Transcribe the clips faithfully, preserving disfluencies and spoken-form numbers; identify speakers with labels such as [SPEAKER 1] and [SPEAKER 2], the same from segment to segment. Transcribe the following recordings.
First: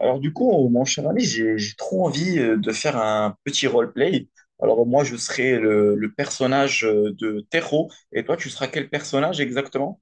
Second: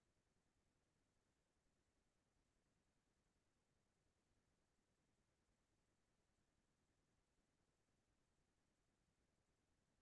[SPEAKER 1] Alors du coup, euh, mon cher ami, j'ai j'ai trop envie euh, de faire un petit roleplay. Alors moi, je serai le, le personnage euh, de Terro, et toi, tu seras quel personnage exactement?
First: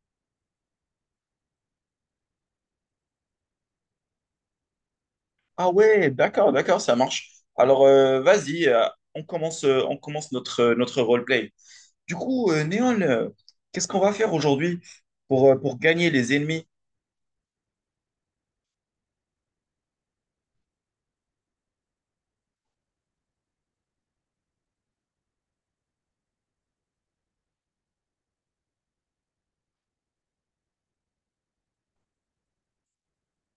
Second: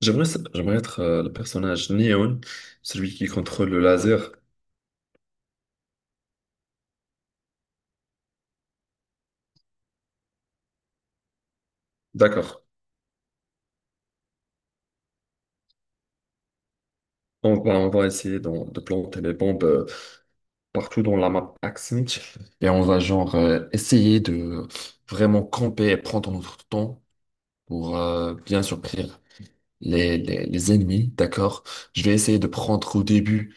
[SPEAKER 2] J'aimerais, s- j'aimerais être euh, le personnage Neon, celui qui contrôle le laser.
[SPEAKER 1] Ah ouais, d'accord, d'accord, ça marche. Alors euh, vas-y, euh, on commence, euh, on commence notre, euh, notre roleplay. Du coup,
[SPEAKER 2] D'accord.
[SPEAKER 1] euh, Néon, euh, qu'est-ce qu'on va faire aujourd'hui pour, euh, pour gagner les ennemis?
[SPEAKER 2] On va, on va essayer d'en- de planter les bombes euh, partout dans la map Axmit. Et on va genre euh, essayer de vraiment camper et prendre notre temps pour euh, bien surprendre les, les, les ennemis. D'accord. Je vais essayer de prendre au début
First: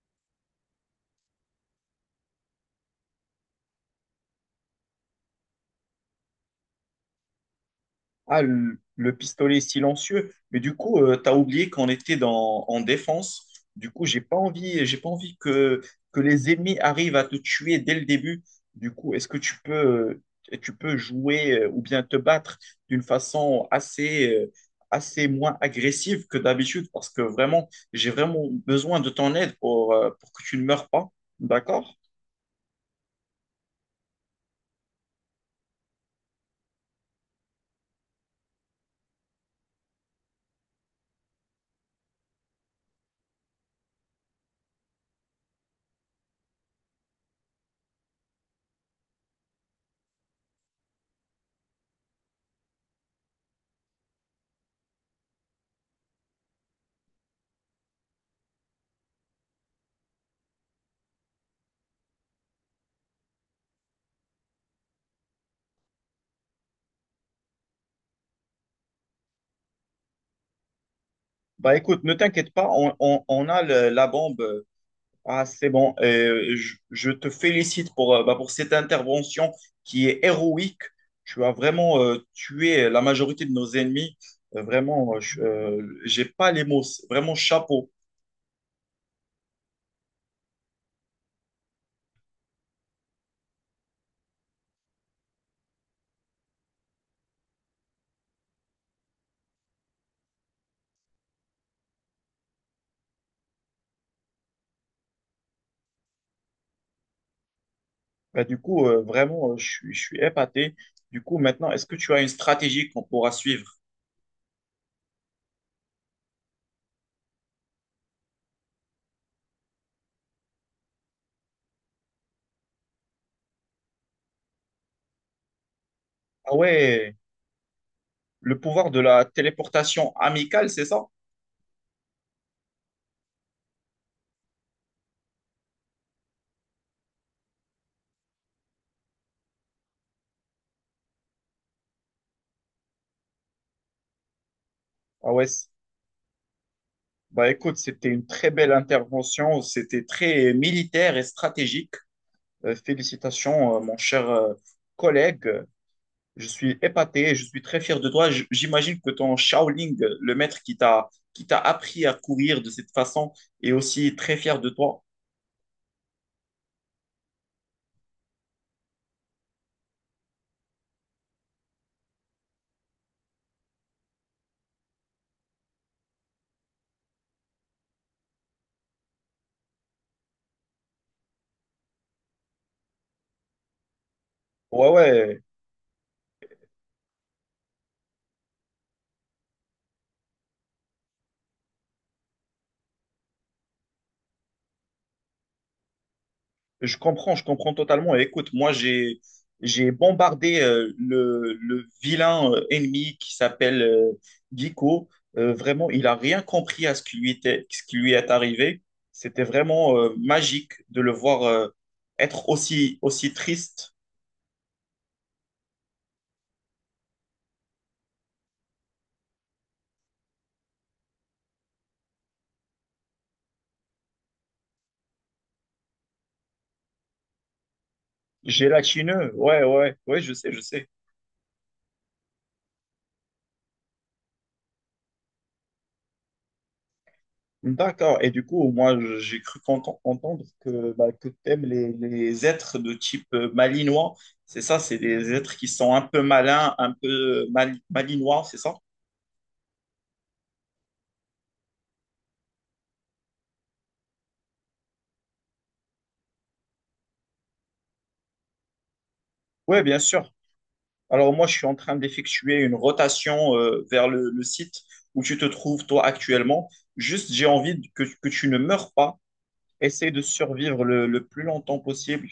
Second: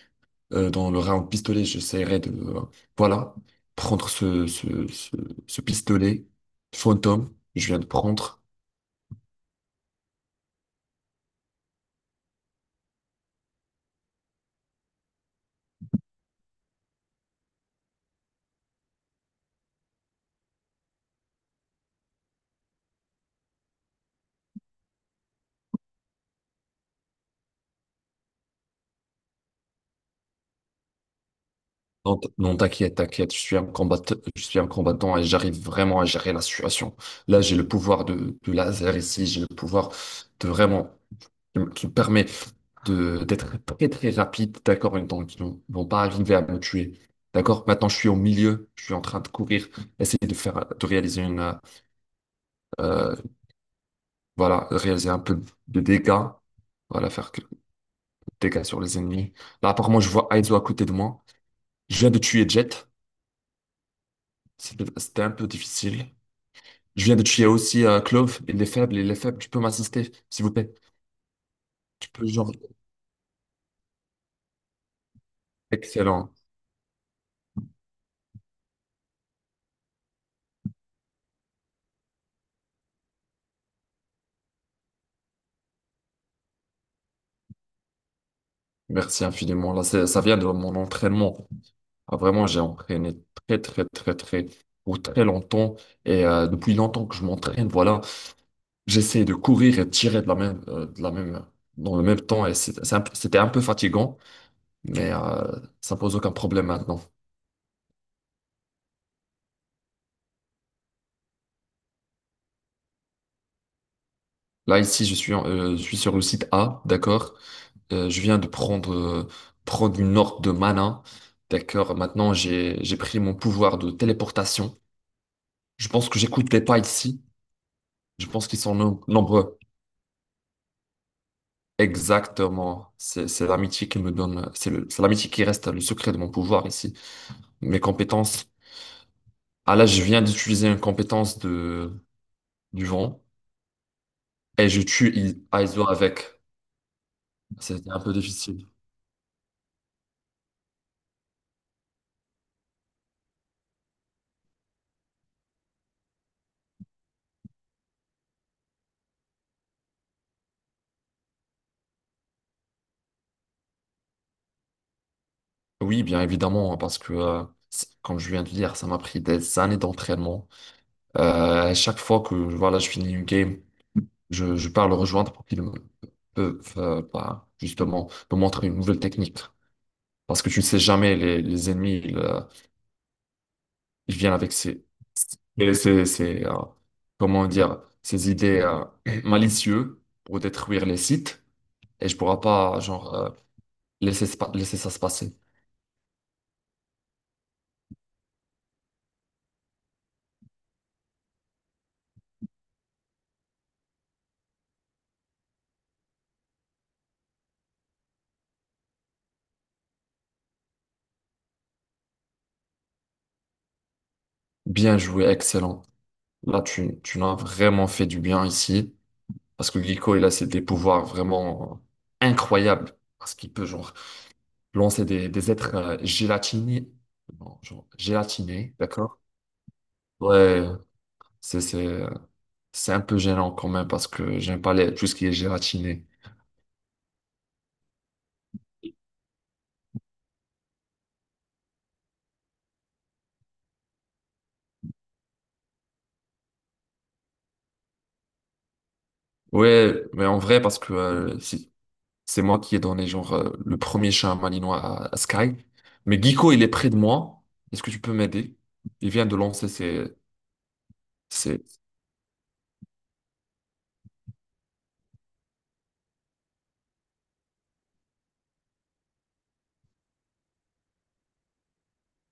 [SPEAKER 2] euh, dans le round pistolet, j'essaierai de euh, voilà, prendre ce, ce, ce, ce pistolet fantôme. Je viens de prendre.
[SPEAKER 1] Ah, le, le pistolet silencieux. Mais du coup, euh, t'as oublié qu'on était dans, en défense. Du coup, j'ai pas envie, j'ai pas envie que, que les ennemis arrivent à te tuer dès le début. Du coup, est-ce que tu peux, euh, tu peux jouer euh, ou bien te battre d'une façon assez, euh, assez moins agressive que d'habitude? Parce que vraiment, j'ai vraiment besoin de ton aide pour, euh, pour que tu ne meurs pas. D'accord?
[SPEAKER 2] Non, t- non, t'inquiète, t'inquiète, je suis un combattant, je suis un combattant et j'arrive vraiment à gérer la situation. Là, j'ai le pouvoir de, de laser ici, j'ai le pouvoir de vraiment, qui me qui me permet de, d'être très très rapide, d'accord, et donc ils n'ont- vont pas arriver à me tuer. D'accord? Maintenant, je suis au milieu, je suis en train de courir, essayer de faire, de réaliser une, euh, euh, voilà, réaliser un peu de dégâts, voilà, faire quelques dégâts sur les ennemis. Là, apparemment, je vois Aizo à côté de moi. Je viens de tuer Jet, c'était c'était un peu difficile. Je viens de tuer aussi euh, Clove. Il est faible, il est faible. Tu peux m'assister, s'il vous plaît.
[SPEAKER 1] Bah écoute,
[SPEAKER 2] Tu
[SPEAKER 1] ne
[SPEAKER 2] peux, genre.
[SPEAKER 1] t'inquiète pas, on, on- on a le- la bombe. Euh, Ah, c'est bon.
[SPEAKER 2] Excellent.
[SPEAKER 1] Euh, je, je te félicite pour, euh, bah, pour cette intervention qui est héroïque. Tu as vraiment euh, tué la majorité de nos ennemis. Euh, vraiment, euh, je euh, j'ai pas les mots. C'est vraiment, chapeau.
[SPEAKER 2] Merci infiniment. Là, c'est- ça vient de mon entraînement. Ah, vraiment, j'ai entraîné très, très, très, très, pour très longtemps. Et euh, depuis longtemps que je m'entraîne, voilà. J'essaie de courir et de tirer de la même, euh, de la même, dans le même temps. Et c'est- c'est un peu- c'était un peu fatigant, mais euh, ça pose aucun problème maintenant.
[SPEAKER 1] Bah, du coup, euh, vraiment, euh, je, suis- je suis épaté. Du coup, maintenant, est-ce que tu as une stratégie qu'on pourra suivre?
[SPEAKER 2] Là, ici, je suis, en- euh, je suis sur le site A, d'accord? Euh, je viens de prendre, euh, prendre une orbe de mana. D'accord, maintenant j'ai, j'ai pris mon pouvoir de téléportation. Je pense que j'écoute
[SPEAKER 1] Ah
[SPEAKER 2] les pas
[SPEAKER 1] ouais,
[SPEAKER 2] ici. Je pense
[SPEAKER 1] le
[SPEAKER 2] qu'ils sont
[SPEAKER 1] pouvoir de
[SPEAKER 2] no-
[SPEAKER 1] la
[SPEAKER 2] nombreux.
[SPEAKER 1] téléportation amicale, c'est ça?
[SPEAKER 2] Exactement. C'est, c'est l'amitié qui me donne, c'est le, c'est l'amitié qui reste le secret de mon pouvoir ici. Mes compétences. Ah là, je viens d'utiliser une compétence de, du vent et je tue
[SPEAKER 1] Ah
[SPEAKER 2] I-
[SPEAKER 1] ouais. c'est-
[SPEAKER 2] Aizo avec.
[SPEAKER 1] Bah écoute,
[SPEAKER 2] C'était un
[SPEAKER 1] c'était
[SPEAKER 2] peu
[SPEAKER 1] une très
[SPEAKER 2] difficile.
[SPEAKER 1] belle intervention. C'était très militaire et stratégique. Euh, félicitations, euh, mon cher euh, collègue. Je suis épaté, je suis très fier de toi. J- J'imagine que ton Shaolin, euh, le maître qui t'a qui t'a appris à courir de cette façon, est aussi très fier de toi.
[SPEAKER 2] Oui, bien évidemment, parce que, euh, c'est- comme je viens de dire, ça m'a pris des années d'entraînement. Euh, à chaque fois que voilà, je finis une game, je, je pars le rejoindre pour qu'il me peuvent euh, bah, justement me montrer une nouvelle technique. Parce que tu ne sais jamais, les, les ennemis, ils, euh, ils viennent avec ces,
[SPEAKER 1] Ouais, ouais.
[SPEAKER 2] ces, ces- ces, euh, comment dire, ces idées euh, malicieuses pour détruire les sites et je pourrais pas genre euh, laisser, se pa- laisser ça se passer.
[SPEAKER 1] Je comprends, je comprends totalement. Et écoute, moi, j'ai, j'ai bombardé euh, le, le vilain euh, ennemi qui s'appelle euh, Giko. Euh, vraiment, il a rien compris à ce qui lui était, ce qui lui est arrivé. C'était vraiment euh, magique de le voir euh, être aussi, aussi triste,
[SPEAKER 2] Bien joué, excellent. Là, tu, tu l'as vraiment fait du bien ici. Parce que Glico, il a ses- des pouvoirs vraiment euh, incroyables. Parce qu'il peut, genre, lancer des, des êtres euh, gélatinés. Bon, genre, gélatinés, d'accord?
[SPEAKER 1] gélatineux. Ouais, ouais, ouais, je sais, je
[SPEAKER 2] Ouais,
[SPEAKER 1] sais.
[SPEAKER 2] c'est, c'est, c'est un peu gênant quand même parce que j'aime pas les, tout ce qui est gélatiné.
[SPEAKER 1] D'accord. Et du coup, moi, j'ai cru qu'enten- entendre que, bah, que t'aimes les, les êtres de type euh, malinois. C'est ça, c'est des êtres qui sont un peu malins, un peu mal- malinois, c'est ça?
[SPEAKER 2] Ouais, mais en vrai, parce que euh, c'est c'est moi qui ai donné, genre, euh, le premier chat malinois à, à Sky. Mais Glico, il est près de moi. Est-ce que tu peux m'aider? Il vient de lancer
[SPEAKER 1] Oui, bien
[SPEAKER 2] ses,
[SPEAKER 1] sûr. Alors moi, je
[SPEAKER 2] ses,
[SPEAKER 1] suis en train d'effectuer une rotation euh, vers le, le site où tu te trouves, toi, actuellement. Juste, j'ai envie de- que, que tu ne meurs pas. Essaye de survivre le, le plus longtemps possible.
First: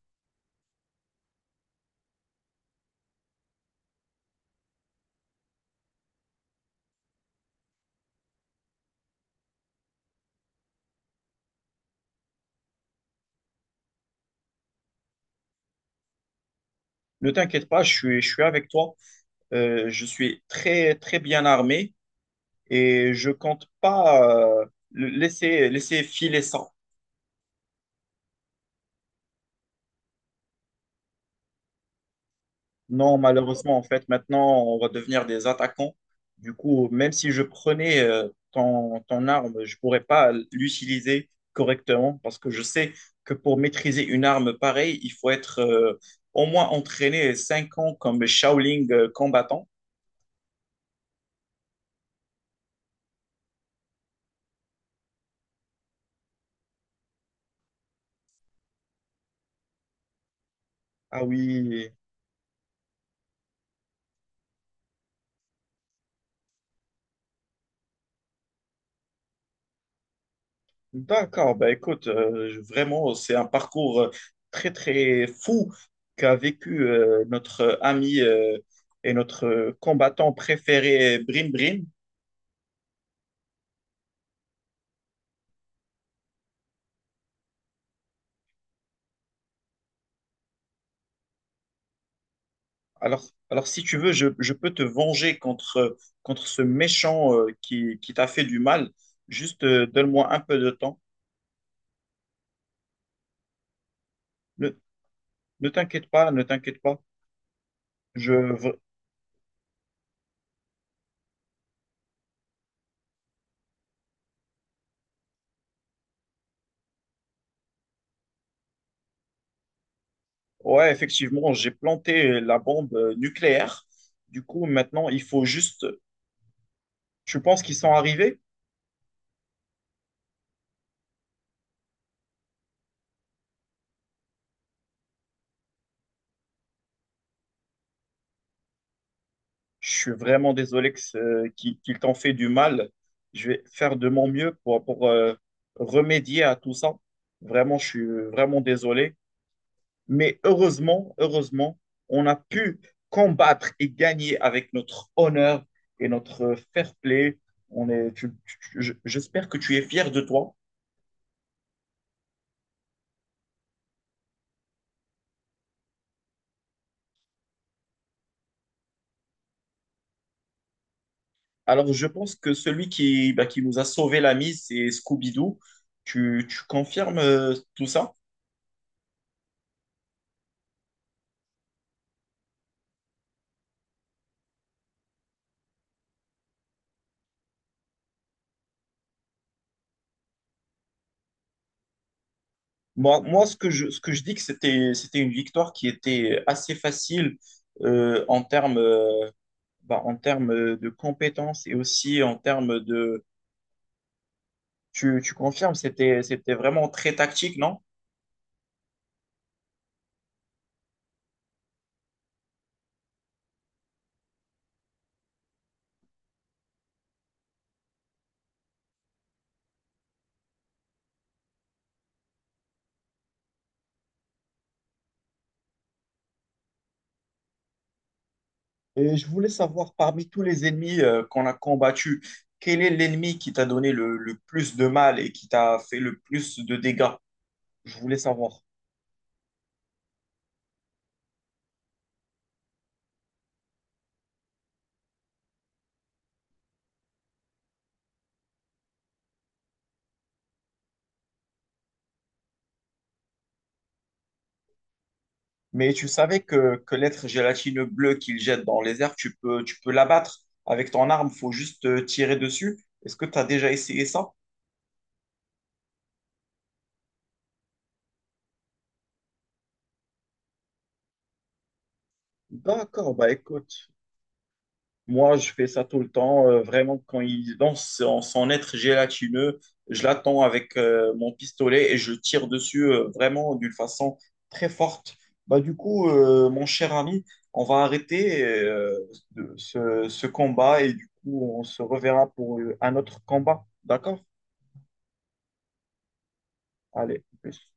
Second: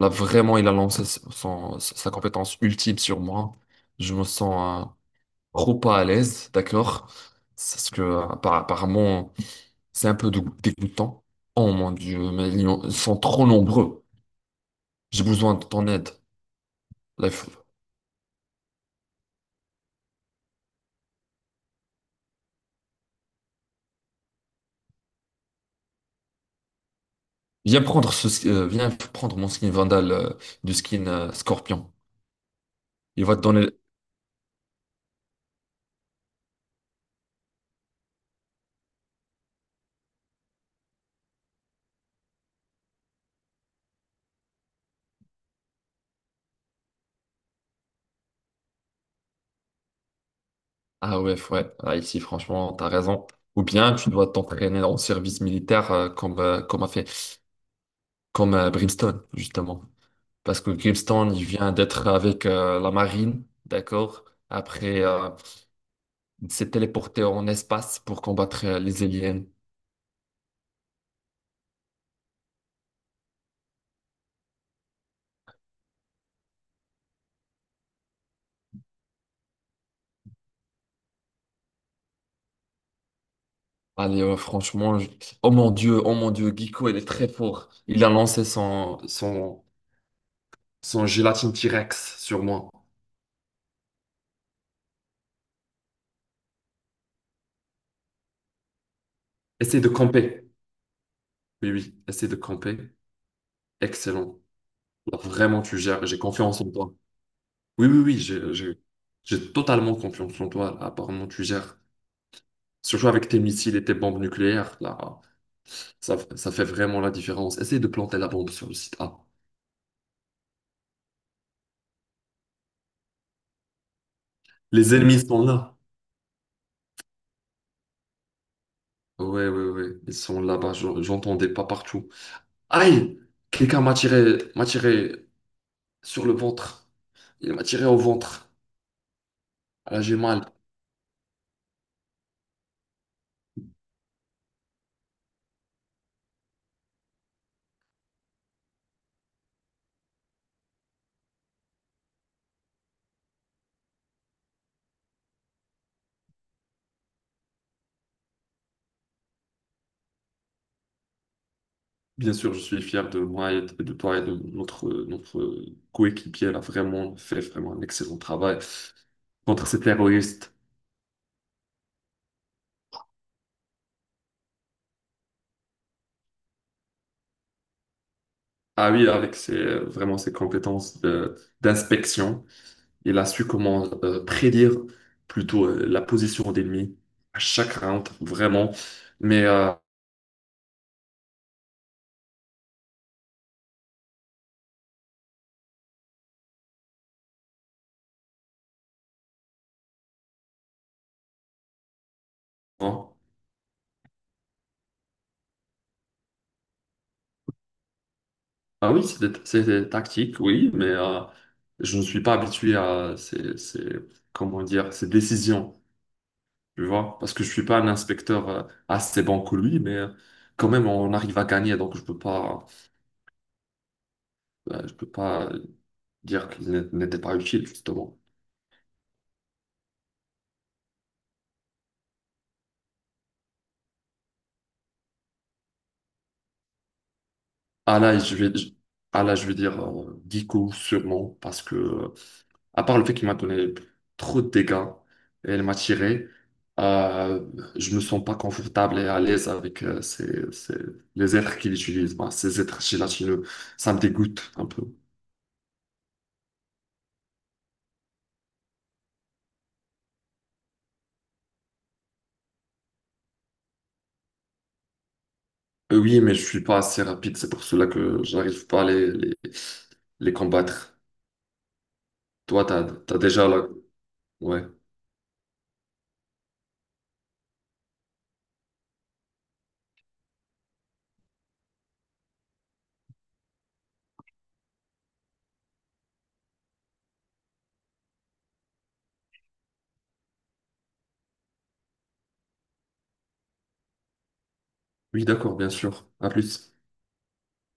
[SPEAKER 2] Là, vraiment, il a lancé son, sa compétence ultime sur moi. Je me sens euh, trop pas à l'aise, d'accord? Parce que, euh, appa- apparemment, c'est un peu dé- dégoûtant. Oh mon Dieu, mais ils ont- ils sont trop nombreux. J'ai besoin de ton aide. Là,
[SPEAKER 1] Ne
[SPEAKER 2] il faut-
[SPEAKER 1] t'inquiète pas, je suis, je suis avec toi. Euh, je suis très, très bien armé, et je compte pas euh, le- laisser, laisser filer ça.
[SPEAKER 2] Viens prendre ce, ski- euh, viens prendre mon skin Vandal euh, du skin euh, Scorpion.
[SPEAKER 1] Non,
[SPEAKER 2] Il va te donner.
[SPEAKER 1] malheureusement, en fait, maintenant, on va devenir des attaquants. Du coup, même si je prenais euh, ton, ton arme, je pourrais pas l'utiliser correctement parce que je sais que pour maîtriser une arme pareille, il faut être euh, au moins entraîné cinq ans comme Shaolin euh, combattant.
[SPEAKER 2] Ah ouais, ouais. Ah, ici, franchement, t'as raison. Ou bien tu dois t'entraîner en service militaire euh, comme, euh, comme a fait comme euh, Brimstone, justement. Parce que
[SPEAKER 1] Ah
[SPEAKER 2] Grimstone, il vient
[SPEAKER 1] oui,
[SPEAKER 2] d'être avec euh, la marine, d'accord? Après, euh, il s'est téléporté en espace pour combattre euh, les aliens.
[SPEAKER 1] d'accord, bah écoute, euh, je- vraiment, c'est un parcours euh, très très fou qu'a vécu euh, notre euh, ami euh, et notre euh, combattant préféré, Brim Brim.
[SPEAKER 2] Allez, euh, franchement, je- oh mon Dieu, oh mon Dieu, Giko, il est très fort. Il a lancé son, son, son gélatine T-Rex sur moi.
[SPEAKER 1] Alors, alors si tu veux, je, je peux te venger contre, euh, contre ce méchant euh, qui, qui t'a fait du mal. Juste
[SPEAKER 2] Essaye
[SPEAKER 1] euh,
[SPEAKER 2] de
[SPEAKER 1] donne-moi un
[SPEAKER 2] camper.
[SPEAKER 1] peu de temps.
[SPEAKER 2] Oui, oui, essaye de camper. Excellent.
[SPEAKER 1] Ne,
[SPEAKER 2] Là, vraiment,
[SPEAKER 1] ne
[SPEAKER 2] tu gères.
[SPEAKER 1] t'inquiète
[SPEAKER 2] J'ai
[SPEAKER 1] pas, ne
[SPEAKER 2] confiance en
[SPEAKER 1] t'inquiète
[SPEAKER 2] toi.
[SPEAKER 1] pas.
[SPEAKER 2] Oui, oui, oui,
[SPEAKER 1] Je,
[SPEAKER 2] j'ai
[SPEAKER 1] v-
[SPEAKER 2] j'ai- j'ai totalement confiance en toi. Apparemment, tu gères. Surtout avec tes missiles et tes bombes nucléaires, là, ça, ça fait vraiment la différence. Essaye de planter la bombe sur le site A.
[SPEAKER 1] ouais, effectivement, j'ai planté la bombe euh, nucléaire. Du coup,
[SPEAKER 2] Les
[SPEAKER 1] maintenant, il
[SPEAKER 2] ennemis sont
[SPEAKER 1] faut
[SPEAKER 2] là.
[SPEAKER 1] juste... Tu penses qu'ils sont arrivés?
[SPEAKER 2] Ouais, ouais, ouais, ils sont là-bas, je- j'entendais pas partout. Aïe! Quelqu'un m'a tiré, m'a tiré sur le ventre. Il m'a tiré au ventre.
[SPEAKER 1] Je
[SPEAKER 2] Là,
[SPEAKER 1] suis
[SPEAKER 2] j'ai mal.
[SPEAKER 1] vraiment désolé que ce- qu'il qu'il t'en fait du mal. Je vais faire de mon mieux pour, pour euh, remédier à tout ça. Vraiment, je suis vraiment désolé. Mais heureusement, heureusement, on a pu combattre et gagner avec notre honneur et notre fair play. On est, tu- tu- je- j'espère que tu es fier de toi.
[SPEAKER 2] Bien sûr, je suis fier de moi et de de toi et de notre, euh, notre euh, coéquipier. Elle a vraiment fait vraiment un excellent travail contre ces terroristes.
[SPEAKER 1] Alors, je pense que celui qui, bah, qui nous a sauvé la mise, c'est Scooby-Doo. Tu, tu confirmes euh, tout ça?
[SPEAKER 2] Ah oui, avec ses, euh, vraiment ses compétences de- d'inspection. Il a su comment euh, prédire plutôt euh, la position d'ennemi à chaque round, vraiment. Mais euh,
[SPEAKER 1] Moi, moi, ce que je, ce que je dis que c'était, c'était une victoire qui était assez facile euh, en termes, euh, bah, en termes de compétences et aussi en termes
[SPEAKER 2] hein.
[SPEAKER 1] de... Tu, tu confirmes, c'était, c'était vraiment très tactique, non?
[SPEAKER 2] Ah oui, c'est des, c'est des tactiques, oui, mais euh, je ne suis pas habitué à ces, ces- comment dire, ces décisions, tu vois, parce que je ne suis pas un inspecteur euh, assez bon que lui, mais euh, quand même, on arrive à gagner, donc je peux pas, euh, je peux pas dire qu'il n'était n'était pas utile, justement.
[SPEAKER 1] Et je voulais savoir, parmi tous les ennemis euh, qu'on a combattus, quel est l'ennemi qui t'a donné le, le plus de mal et qui t'a fait le plus de dégâts? Je
[SPEAKER 2] Ah
[SPEAKER 1] voulais
[SPEAKER 2] là, je vais,
[SPEAKER 1] savoir.
[SPEAKER 2] je- ah là, je vais dire euh, Dico, sûrement, parce que. À part le fait qu'il m'a donné trop de dégâts et il m'a tiré, euh, je me sens pas confortable et à l'aise avec euh, ces- ces- les êtres qu'il utilise, bah, ces êtres gélatineux. Ça me dégoûte un peu.
[SPEAKER 1] Mais tu savais que, que l'être gélatineux bleu qu'il jette dans les airs, tu peux, tu peux l'abattre avec ton arme, faut juste euh, tirer dessus. Est-ce que tu as déjà essayé ça?
[SPEAKER 2] Euh, oui, mais je suis pas assez rapide, c'est pour cela que j'arrive pas à les, les, les combattre. Toi, t'as,
[SPEAKER 1] D'accord,
[SPEAKER 2] t'as
[SPEAKER 1] bah
[SPEAKER 2] déjà la...
[SPEAKER 1] écoute,
[SPEAKER 2] Ouais.
[SPEAKER 1] moi je fais ça tout le temps, euh, vraiment quand il lance en son être gélatineux, je l'attends avec euh, mon pistolet et je tire dessus euh, vraiment d'une façon très forte. Bah du coup, euh, mon cher ami, on va arrêter euh, de- ce, ce combat et du coup on se reverra pour euh, un autre combat, d'accord?
[SPEAKER 2] Oui, d'accord, bien sûr. À plus.
[SPEAKER 1] Allez, plus.